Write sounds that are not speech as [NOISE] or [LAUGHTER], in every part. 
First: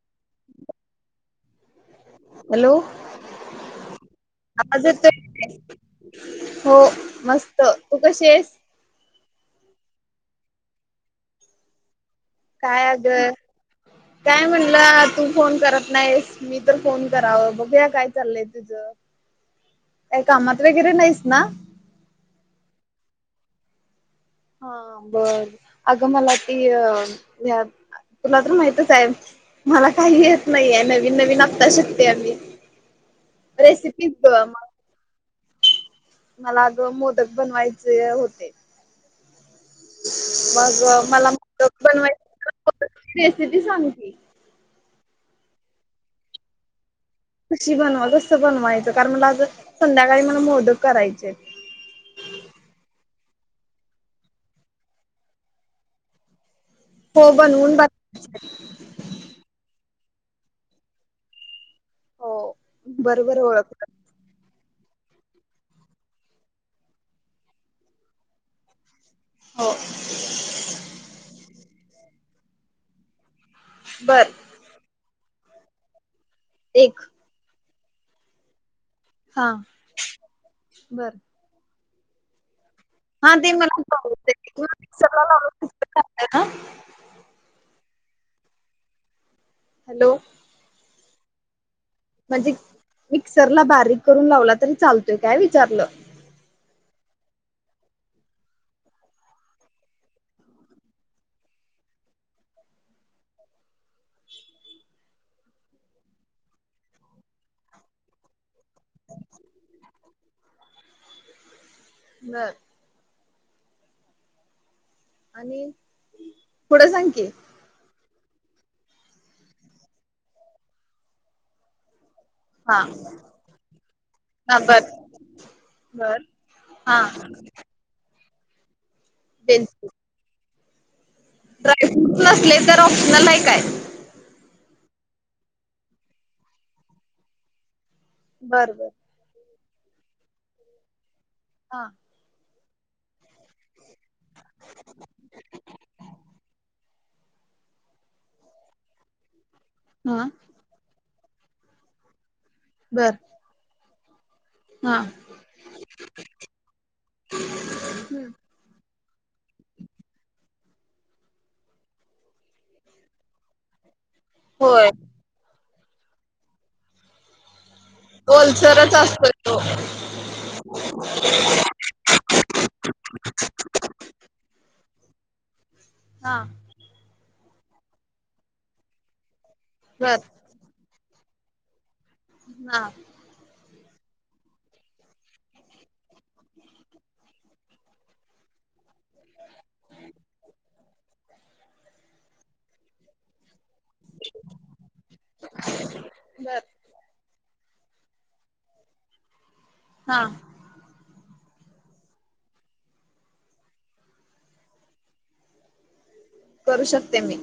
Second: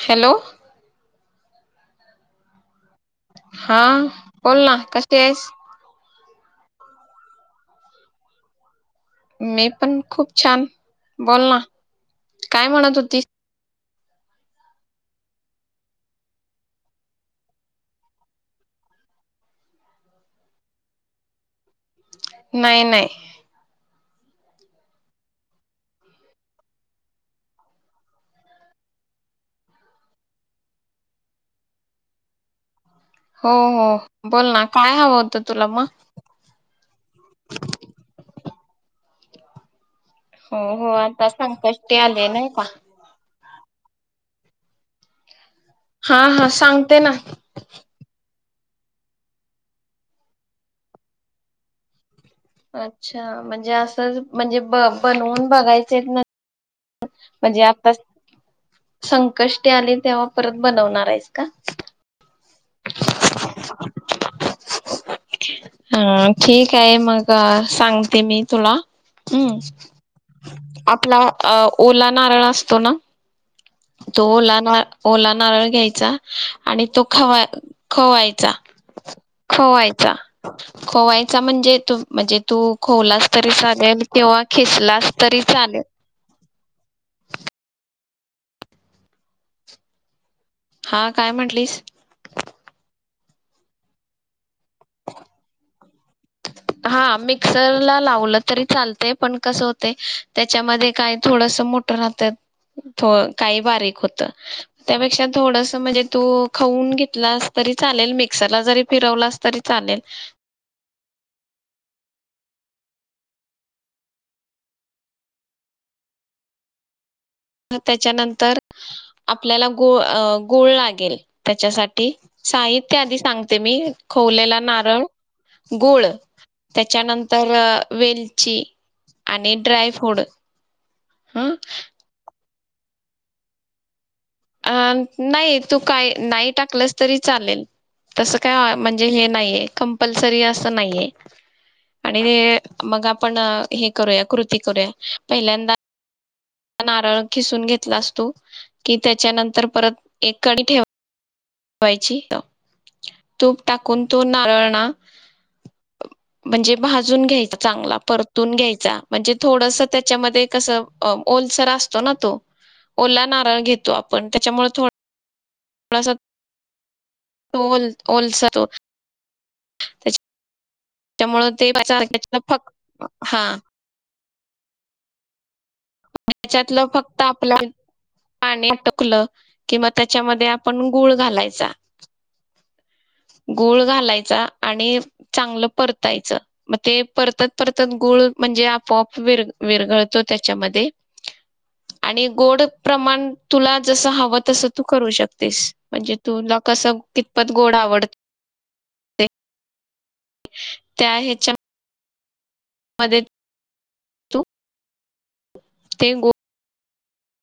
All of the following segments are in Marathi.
हॅलो हॅलो हा बोल ना आवाज कशी आहेस येतोय हो मस्त तू कशी आहेस मी पण खूप छान बोल ना काय म्हणत होती काय म्हणलं तू फोन करत नाहीस मी तर फोन करावं बघूया काय चाललंय तुझ, काई कामात वगैरे नाहीस ना? नाही नाही हा बर अगं मला ती तुला तर माहितच आहे मला काही येत नाहीये नवीन नवीन आता शिकतेय आम्ही हो हो रेसिपीज ग बोल ना, काय हवं होतं? तुला म मला अग मोदक बनवायचे होते, हो हो मग आता मला मोदक संकष्टी आले नाही का बनवायची रेसिपी सांग की, हा हा सांगते ना कशी बनवा कसं बनवायचं कारण माझ संध्याकाळी मला मोदक करायचेत. अच्छा म्हणजे असं म्हणजे ब बनवून बघायचेत हो म्हणजे बनवून बघ आता संकष्टी आली तेव्हा परत बनवणार आहेस का? हो बरोबर ओळखतात हा ठीक आहे मग सांगते मी तुला हम्म हो आपला अ ओला नारळा असतो ना, तो बर ओला नार ओला नारळ घ्यायचा आणि एक तो खवा खवायचा. हा खवायचा - बर खवायचा म्हणजे तो, म्हणजे तू खोवलास हा तरी ते मला चालेल किंवा खिसलास मिक्सरला तरी लावून चालेल. ना हॅलो. हा काय म्हटलीस? म्हणजे मिक्सरला बारीक करून लावला तरी चालतोय काय? विचारलं. हा मिक्सर ला लावलं तरी चालतय पण कस होतय, त्याच्यामध्ये काही थोडसं मोठ राहत्यात थो काही बारीक होत, त्यापेक्षा थोडस म्हणजे तू खऊन घेतलास तरी चालेल, मिक्सरला जरी फिरवलास तरी चालेल. [UNINTELLIGIBLE] आणि पुढं सांग की. त्याच्यानंतर, आपल्याला गूळ आ गुळ लागेल त्याच्यासाठी. हा साहित्य आधी सांगते मी. हा खोवलेला बर नारळ, गूळ, बर हा त्याच्यानंतर वेल यची आणि बिलकुल ड्राय फुड. ड्रायफ्रूट नसलेच, तर ऑप्शनल हाय काय? अ नाही तू काय नाही टाकलंस तरी चालेल. तसं काय बर आ. बर म्हणजे हे नाहीये कंपलसरी असं नाहीये, हा आणि ते अ मग आपण हे करूया, कृती करूया, पहिल्यांदा नारळ खिसून घेतलास तू, की त्याच्या नंतर परत हा एक कडी ठेव वायची बर तूप टाक, कुण तो नारळ ना, हा म्हणजे भाजून घ्यायचा, चांगला परतून घ्यायचा. म्हणजे थोडस त्याच्यामध्ये कसं, ओलसर असतो ना तो, ओला नारळ घेतो आप पण, त्याच्यामुळे होय थोड थोडासा टोल ओलसरच असतो तो. त्यामुळे ते फक्त हा हा च्यातलं फक्त आप आपल पाणी अटकलं किंवा बर त्याच्यामध्ये आपण गुळ घालायचा हा. गूळ घालायचा आणि चांगलं परतायचं मग ते परतत परतत गूळ म्हणजे आपोआप विर विरगळतो त्या मधे आणि गोड प्रमाण तुला जस हवं तस तू करू शकतेस म्हणजे तुला बर कस कितपत गोड आवडत ते हा त्या हेच्या मध्ये तू ते गो [INAUDIBLE] ते मी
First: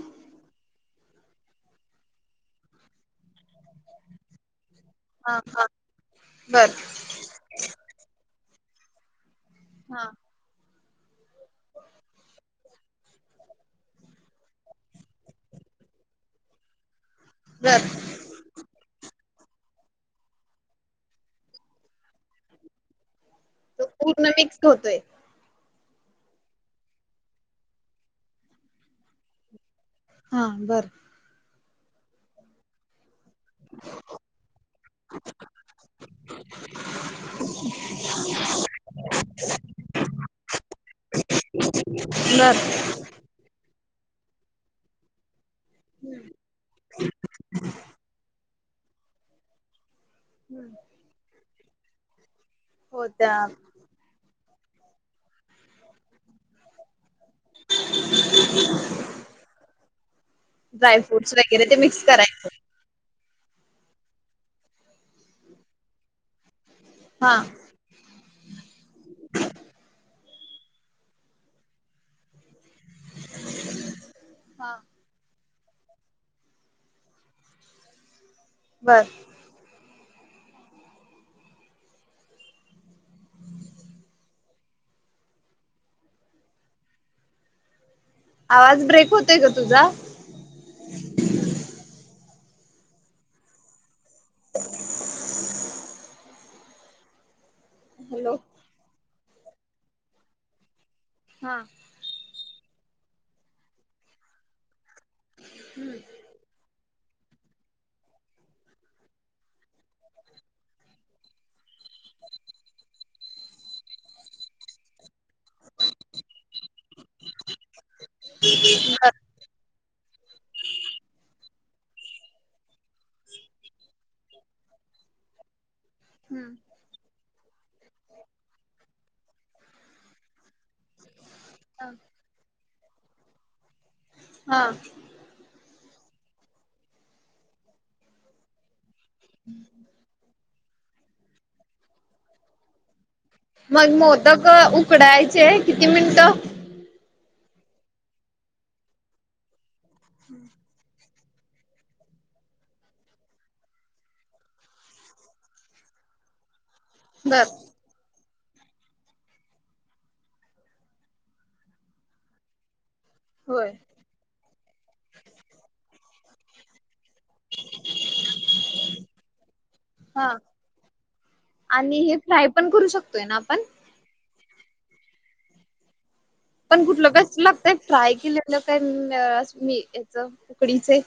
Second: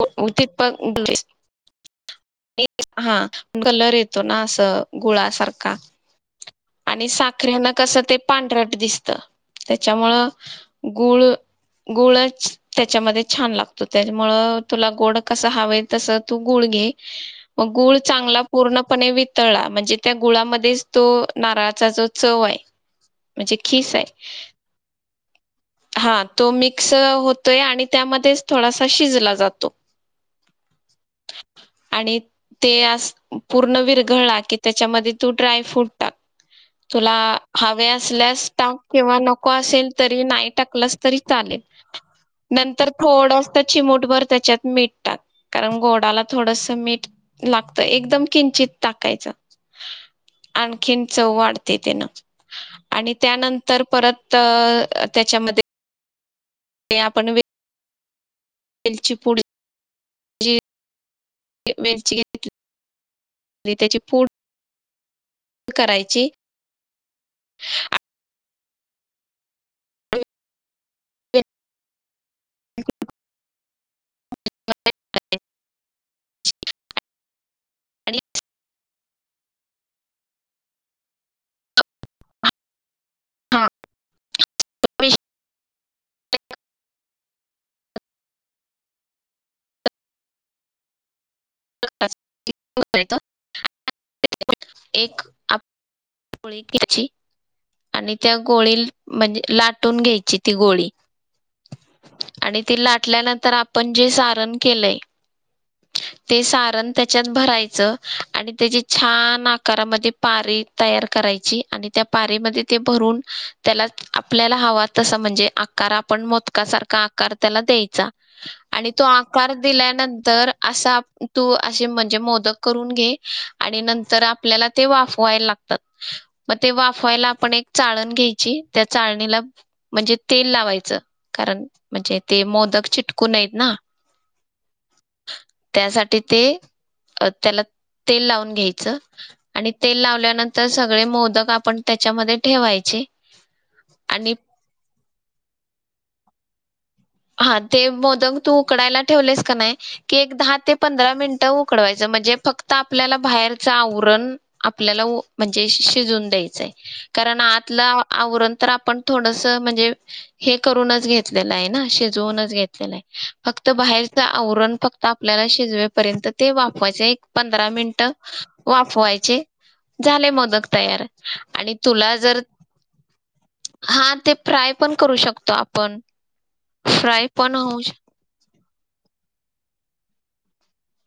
हा कलर येतो ना असं हा हा गुळासारखा बर आणि साखर्यान कसं ते पांढऱ्या दिसत हा त्याच्यामुळं गुळ गुळचं त्याच्यामध्ये छान लागतो तेज्यामुळं तुला गोड कस हवेय तसं तू गुळ घे मग बर गुळ चांगला पूर्णपणे वि तळा म्हणजे त्या गुळामध्येच तो नारळाचा जो चव्हाय तो पूर्ण मिक्स होतोय. हा तो मिक्स होतोय आणि त्यामध्येच थोडासा शिजला जा तो हा बरं. आणि ते आस पूर्ण विरघला की त्याच्यामध्ये तू ड्राय फ्रूट टाक--तुला हवे असल्यास टाक किंवा नको असले तरी नाही टाकलस तरी चालेल बर नंतर थोड चिमुठभर त्याच्यात मीट टाक कारण गोडाला थोडस मीठ लागतं एकदम किंचित टाकायच आणखीन चव वाढ ते तेना हो आणि त्या त्यानंतर परत तर त्याच्यामध्ये ते आपण वेलची पूड जी जायफ फ्रूट्स वगैरे ते मिक्स करायचं आणि त्याची फुढ करायची हा [INAUDIBLE] [INAUDIBLE] हा आणि बर हा [UNINTELLIGIBLE] आवाज ब्रेक होतय ग तुझा [UNINTELLIGIBLE] [UNINTELLIGIBLE] एक आप पळी घ्याची आणि हॅलो त्या गोळी म्हणजे लाटून घ्यायची ती गोळी हाअ्ं आणि ती लाटल्यानंतर आपण जे सारण केलंय ते सारण त्याच्यात भरायचं आणि त्याची छान आकारामध्ये पारी तयार करायची आणि त्या पारी म ते भरून त्याला आपल्याला हवा तस म्हणजे आकार आपण मोदका सारखा आकार त्याला द्या आणि तो बर आकार दिला नंतर असा तू असे म्हणजे मोदक करून घे आणि नंतर आपल्याला ते वाफवायला मग हम्म ते वाफवायला आपण एक चाळण घ्यायची त्या चाळ [UNINTELLIGIBLE] म्हणजे तेल लावायच कारण म्हणजे ते मोदक चिटकून नायत ना हा अ्ं त्यासाठी ते त्याला तेल लावून घ्यायचं आणि तेल लावल्यानंतर तर सगळे मोदक आपण त्याच्यामध्ये ठेवायचे मग आणि मोदक उकडायचे किती मिनटं? हा ते मोदक तू उकडायला ठेवलेस का नाही? की एक दहा ते पंधरा मिनटं उकडवायचं म्हणजे फक्त आपल्याला बाहेरच आवरण आपल्याला ओ म्हणजे शिजून द्यायचाय. कारण बर आतला आवरण तर आपण थोडस म्हणजे हे करूनच घेतलेलं आय ना शि जूनच घेतलेल आय. फक्त होय बाहेरच आवरण फक्त आपल्याला शिजवेपर्यंत ते वाफवायचय. पंधरा मिनटं वाफवायचे झाले हा मोदक तयार आणि तुला हे जर फ्राय पण करू शकतोय ना आपण हा ते फ्राय पण करू शकतो आपण पण कुठलं फ्राय कसल पण लागतंय होऊ फ्राय केलेलं. [UNINTELLIGIBLE] मी हेच उकडीचे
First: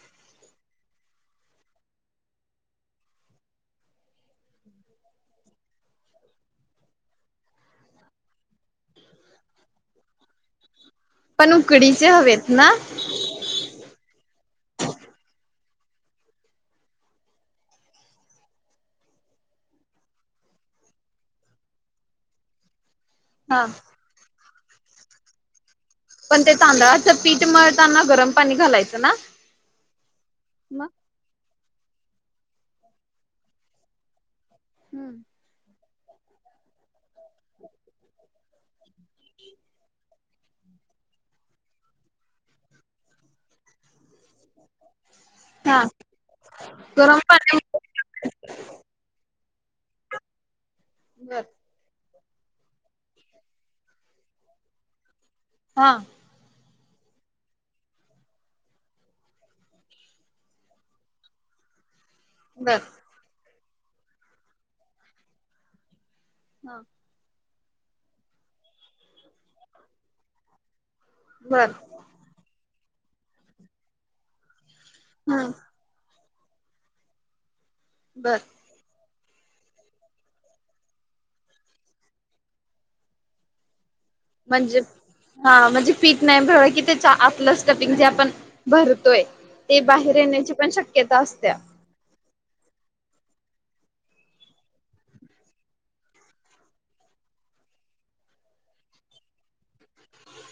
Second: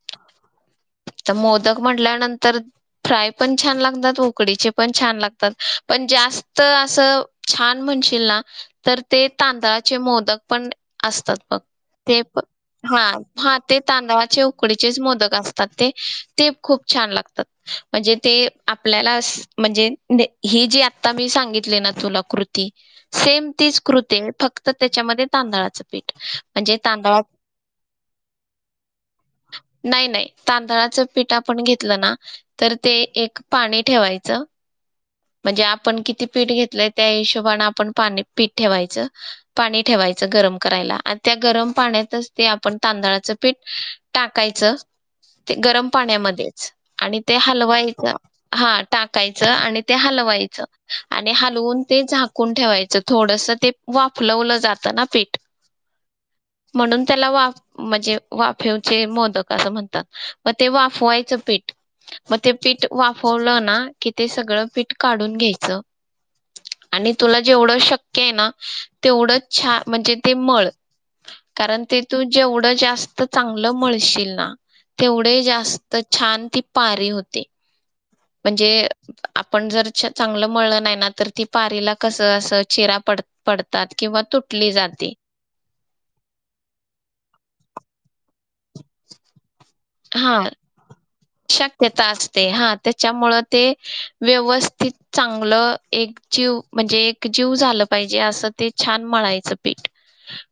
त मोदक म्हटल्यानंतर फ्राय पण छान लागतात, उकडीचे पण छान लागतात, पण जास्त असं छान म्हणशील ना तर ते तांदळाचे मोदक पण असतात पण बघ उकडीचे ते प हवेत ना हा हा ते तांदळाचे उ उकडीचेच मोदक अस तात ते ते खूप छान लागतात म्हणजे ते आपल्याला अस म्हणजे ने हे जे आता मी सांगितले ना तुला कृती सेम हा तीच कृती आय फक त त्याच्यामध्ये तांदळाच पण ते तांदळाचं पीठ मळताना गरम पाणी घालायचं ना? मग तांदळाच पिठ आ पण घेतलं ना, तर ते एक पाणी ठेवायचं. हम्म म्हणजे आपण कि ती पीठ घेतलंय त्या हिशोबान आपण पाणी पीठ ठेवायचं, पाणी ठेवायचं गरम करायला आ त्या गरम पाण्यातच ते आपण तांदळाचं पीठ टाकायचं. ते हा गरम पाण्यामध्येच गरम आणि ते पाणी हलवायच हा टाकाय च आणि ते हलवायचं. आणि बर हलवून ते झा कून ठेवायचं थोडस ते वाफलवलं जातं ना पीठ हा म्हणून त्याला वाफ म्हजे वाफेवचे मोदक असं म्हण तात म ते वाफवायचं पीठ म ते बर पीठ वाफवलं ना कि ते सगळं पीठ काढून घ्यायचं. हा आणि तुला जेवढं शक्य आय ना तेवढं छा म्हणजे ते मळ बर कारण ते तू जेवढं जा मत चांगलं म्हळशील ना तेवढे हम्म जास्त छान ती पारी होती. बर म्हणजे आपण जर चांगलं मळलं नाही ना तर ती पारीला कसं असं चेरा पड पडतात- किंवा तुटली म्हणजे जाते हा म्हणजे पीठ नाहीव कि त्या आपलंच कटिंग जे आपण भरतोय. ते बाहेर हा येण्याची पण शक्यता असत्या ते हा त्याच्यामुळ ते व्यवस्थित चांगलं एक जीव म्हणजे एक जीव झालं पाहिजे असं ते छान मळायचं पीठ.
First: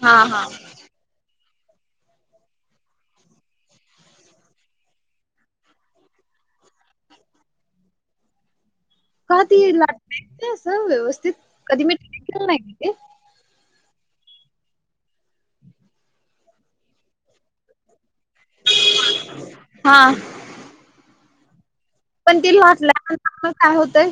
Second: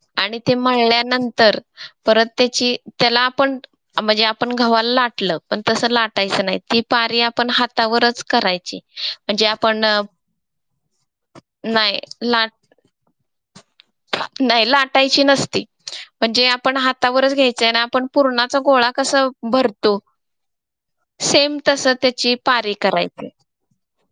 हा आणि हा ते मळल्यानंतर परत त्याची त्याला आपण म्हणजे आपण गव्हाला लाटलं पण तसं लाटायचं नाही ती पारी आपण हातावरच करायची. का म्हणजे ती आपण अ, लाट अस व्यवस्थित कधी मी नाही लाट नाही ते. नाही लाटायची नसती म्हणजे आपण हातावरच घ्यायचंय ना आपण पूर्णाचा गोळा कसा भरतो हा. सेम तसं त्याची पण ते लास्टला काय होतय?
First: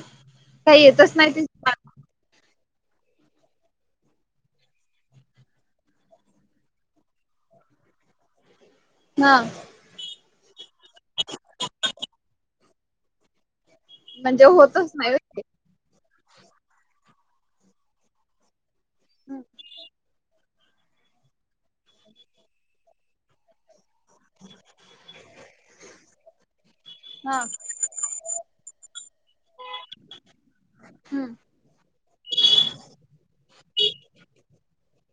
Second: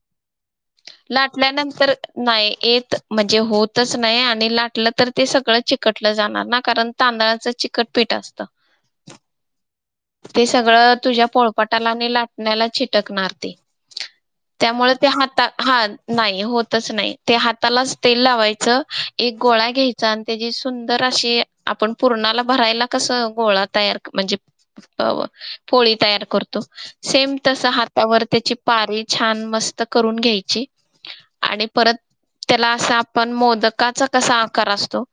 लाटला नंतर नाही येत म्हणजे होतच नाही आणि लाटलं तर ते सगळं चिकटलं जाणार ना कारण तांदळाच चिकटपीठ असतं. हा. ते सगळं तुझ्या पोळपाटाला आणि लाटण्याला चिटकणार ते म्हणजे होतच त्यामुळे नाही वय ते? हाता हा नाही होतच नाही ते हातालाच तेल लावायचं. एक गोळा घ्यायचा आणि त्याजी सुंदर अशी आपण पूर्णाला भरायला कसं गोळा तयार म्हणजे अ ग पोळी तयार कर सेम हा तसा हातावर त्याची पारी छान मस्त करून घ्यायची हम्म आणि परत त्याला असा आपण मोदकाचा कसा आकार असतो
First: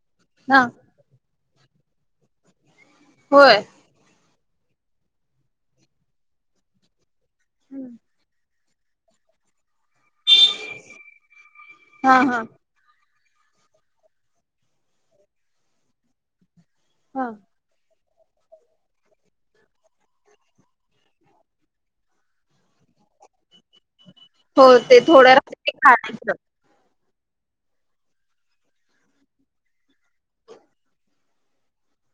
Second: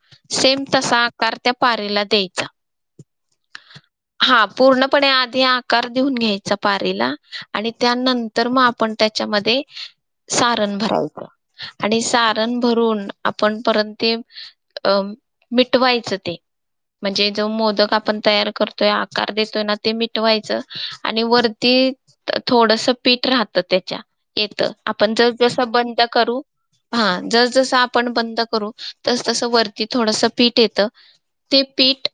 हा सेम तसा आकार त्या पारेला द्यायचा होय. हा पूर्णपणे आधी आकार देऊन घ्यायचा पारीला. आणि त्यानंतर मग पण त्याच्यामध्ये सारण भरायच आणि हा हा सारण भरून आपण परंत ते अ मिटवायचं ते. म्हणजे हा जो मोदक आपण तयार कर तोय आकार देतोय ना ते मिटवायचं, आणि वरती थोडंसं पीठ राह त त्याच्या हो येतं. ते आपण थोड्या जस् रात्री जसं बंद काढायचं. करू हां, जस् जसं आपण बंद करू तस् तसं वरती थोडंसं पीठ येतं ते पीठ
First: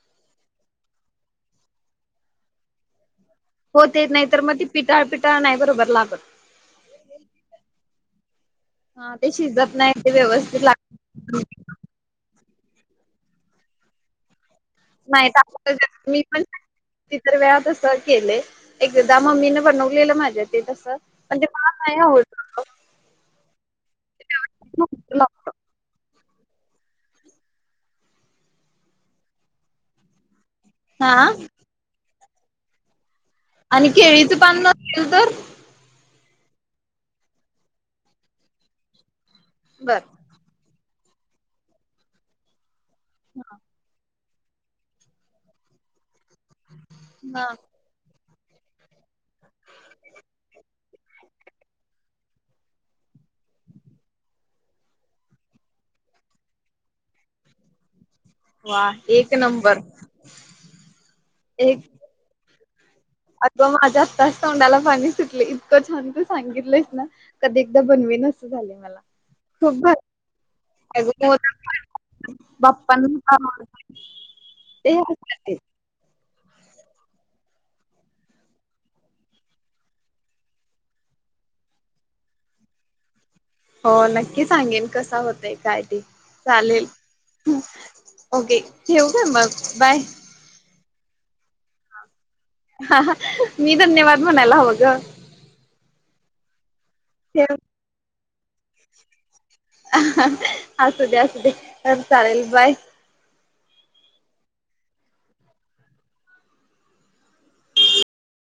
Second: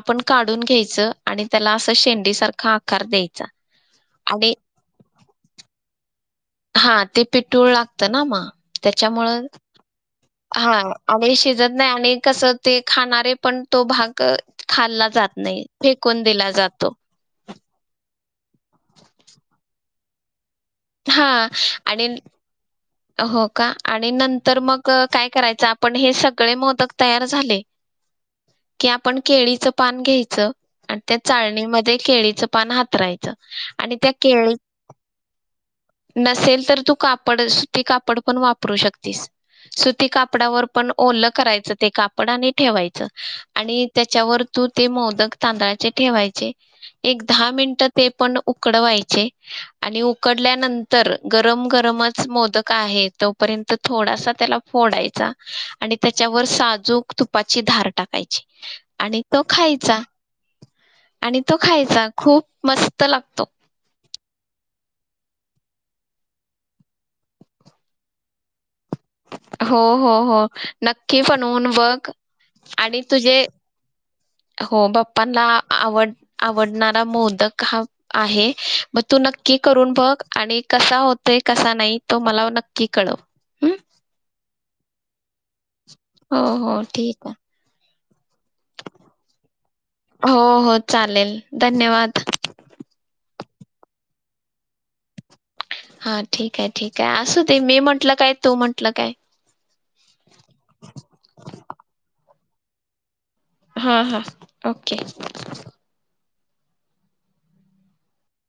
आपण काढून घ्याय चं, आणि त्याला असं शेंडी सारखा आकार द्यायचा. हो तेच, नाही तर म आणि ते पिटाळ-पिटाळ नाही बरोबर लागत. हां, ते पिठुळ लागतं ना म. हा ते त्याच्यामुळं, शिजत नाही ते व्यवस्थित लाग हां आणि शिजत नाही आणि कसं ते खाणारे पण तो भाग खाल्ला नाही जात [UNINTELLIGIBLE] मी फेकून पण दिला जातो तीतर वेळातच च केलंय एकदा मम्मीने बनवलेलं माझ्यात हां आणि न् हो का, आणि नंतर मग काय करायचं आपण हे सगळे मोद दक तयार झाले, की आपण केळीच पान घ्यायचं आण् हा त्या चाळणीमध्ये केळीत चं पान हातराय आणि केळीचं पान न [UNINTELLIGIBLE] तर? नसेल तर तू कापड, सुती कापड पण वापरू शकतीस. बर सुती कापडावर पण ओलं करायचं ते कापड आणि ठेवाय चं, आणि त्या च्या व तू ते मोदक तांदळाचे ठेवायचे. एक हा दहा मिन्टं ते पण उकडवायचे, आणि उक उकडल्यानंतर गरम गरमच मोदक आहे तोपर्यंत थोडासा त्याला फोडायचा आणि त्याच्यावर साजूक तुपाची धार टाकाय ची वा आणि एक तो नंबर खायचा, आणि तो खायचा खूप मस् अतवा माझ्या आत्ताच तोंडाला पाणी सुटले. इतकं छान तू सांगितलंस ना, कधी एकदा बनवीन असं झालय मला. खूप भारी हो-हो-हो नक्की बनवून बघ, आणि तुझे बाप्पांना हो बाप्पांला ते आवड आवडणारा मोदक हं आहे. म तू नक्की करून बघ, आणि कसा होतंय कसा नाही तो मला नक्की कळव. हम्म हो नक्की सांगेन, कसा होतय काय हो हो चालेल ठीक [INAUDIBLE] ओके ठेवु काय? मग बाय आहे हो हो चालेल धन्यवाद मी धन्यवाद म्हणायला हवं ग हा ठीक आहे ठीक आहे ठेव असूदे मी म्हटलं काय तु म्हंटलं काय? [UNINTELLIGIBLE] असू दे असू दे चालेल बाय हा हा ओके [INAUDIBLE]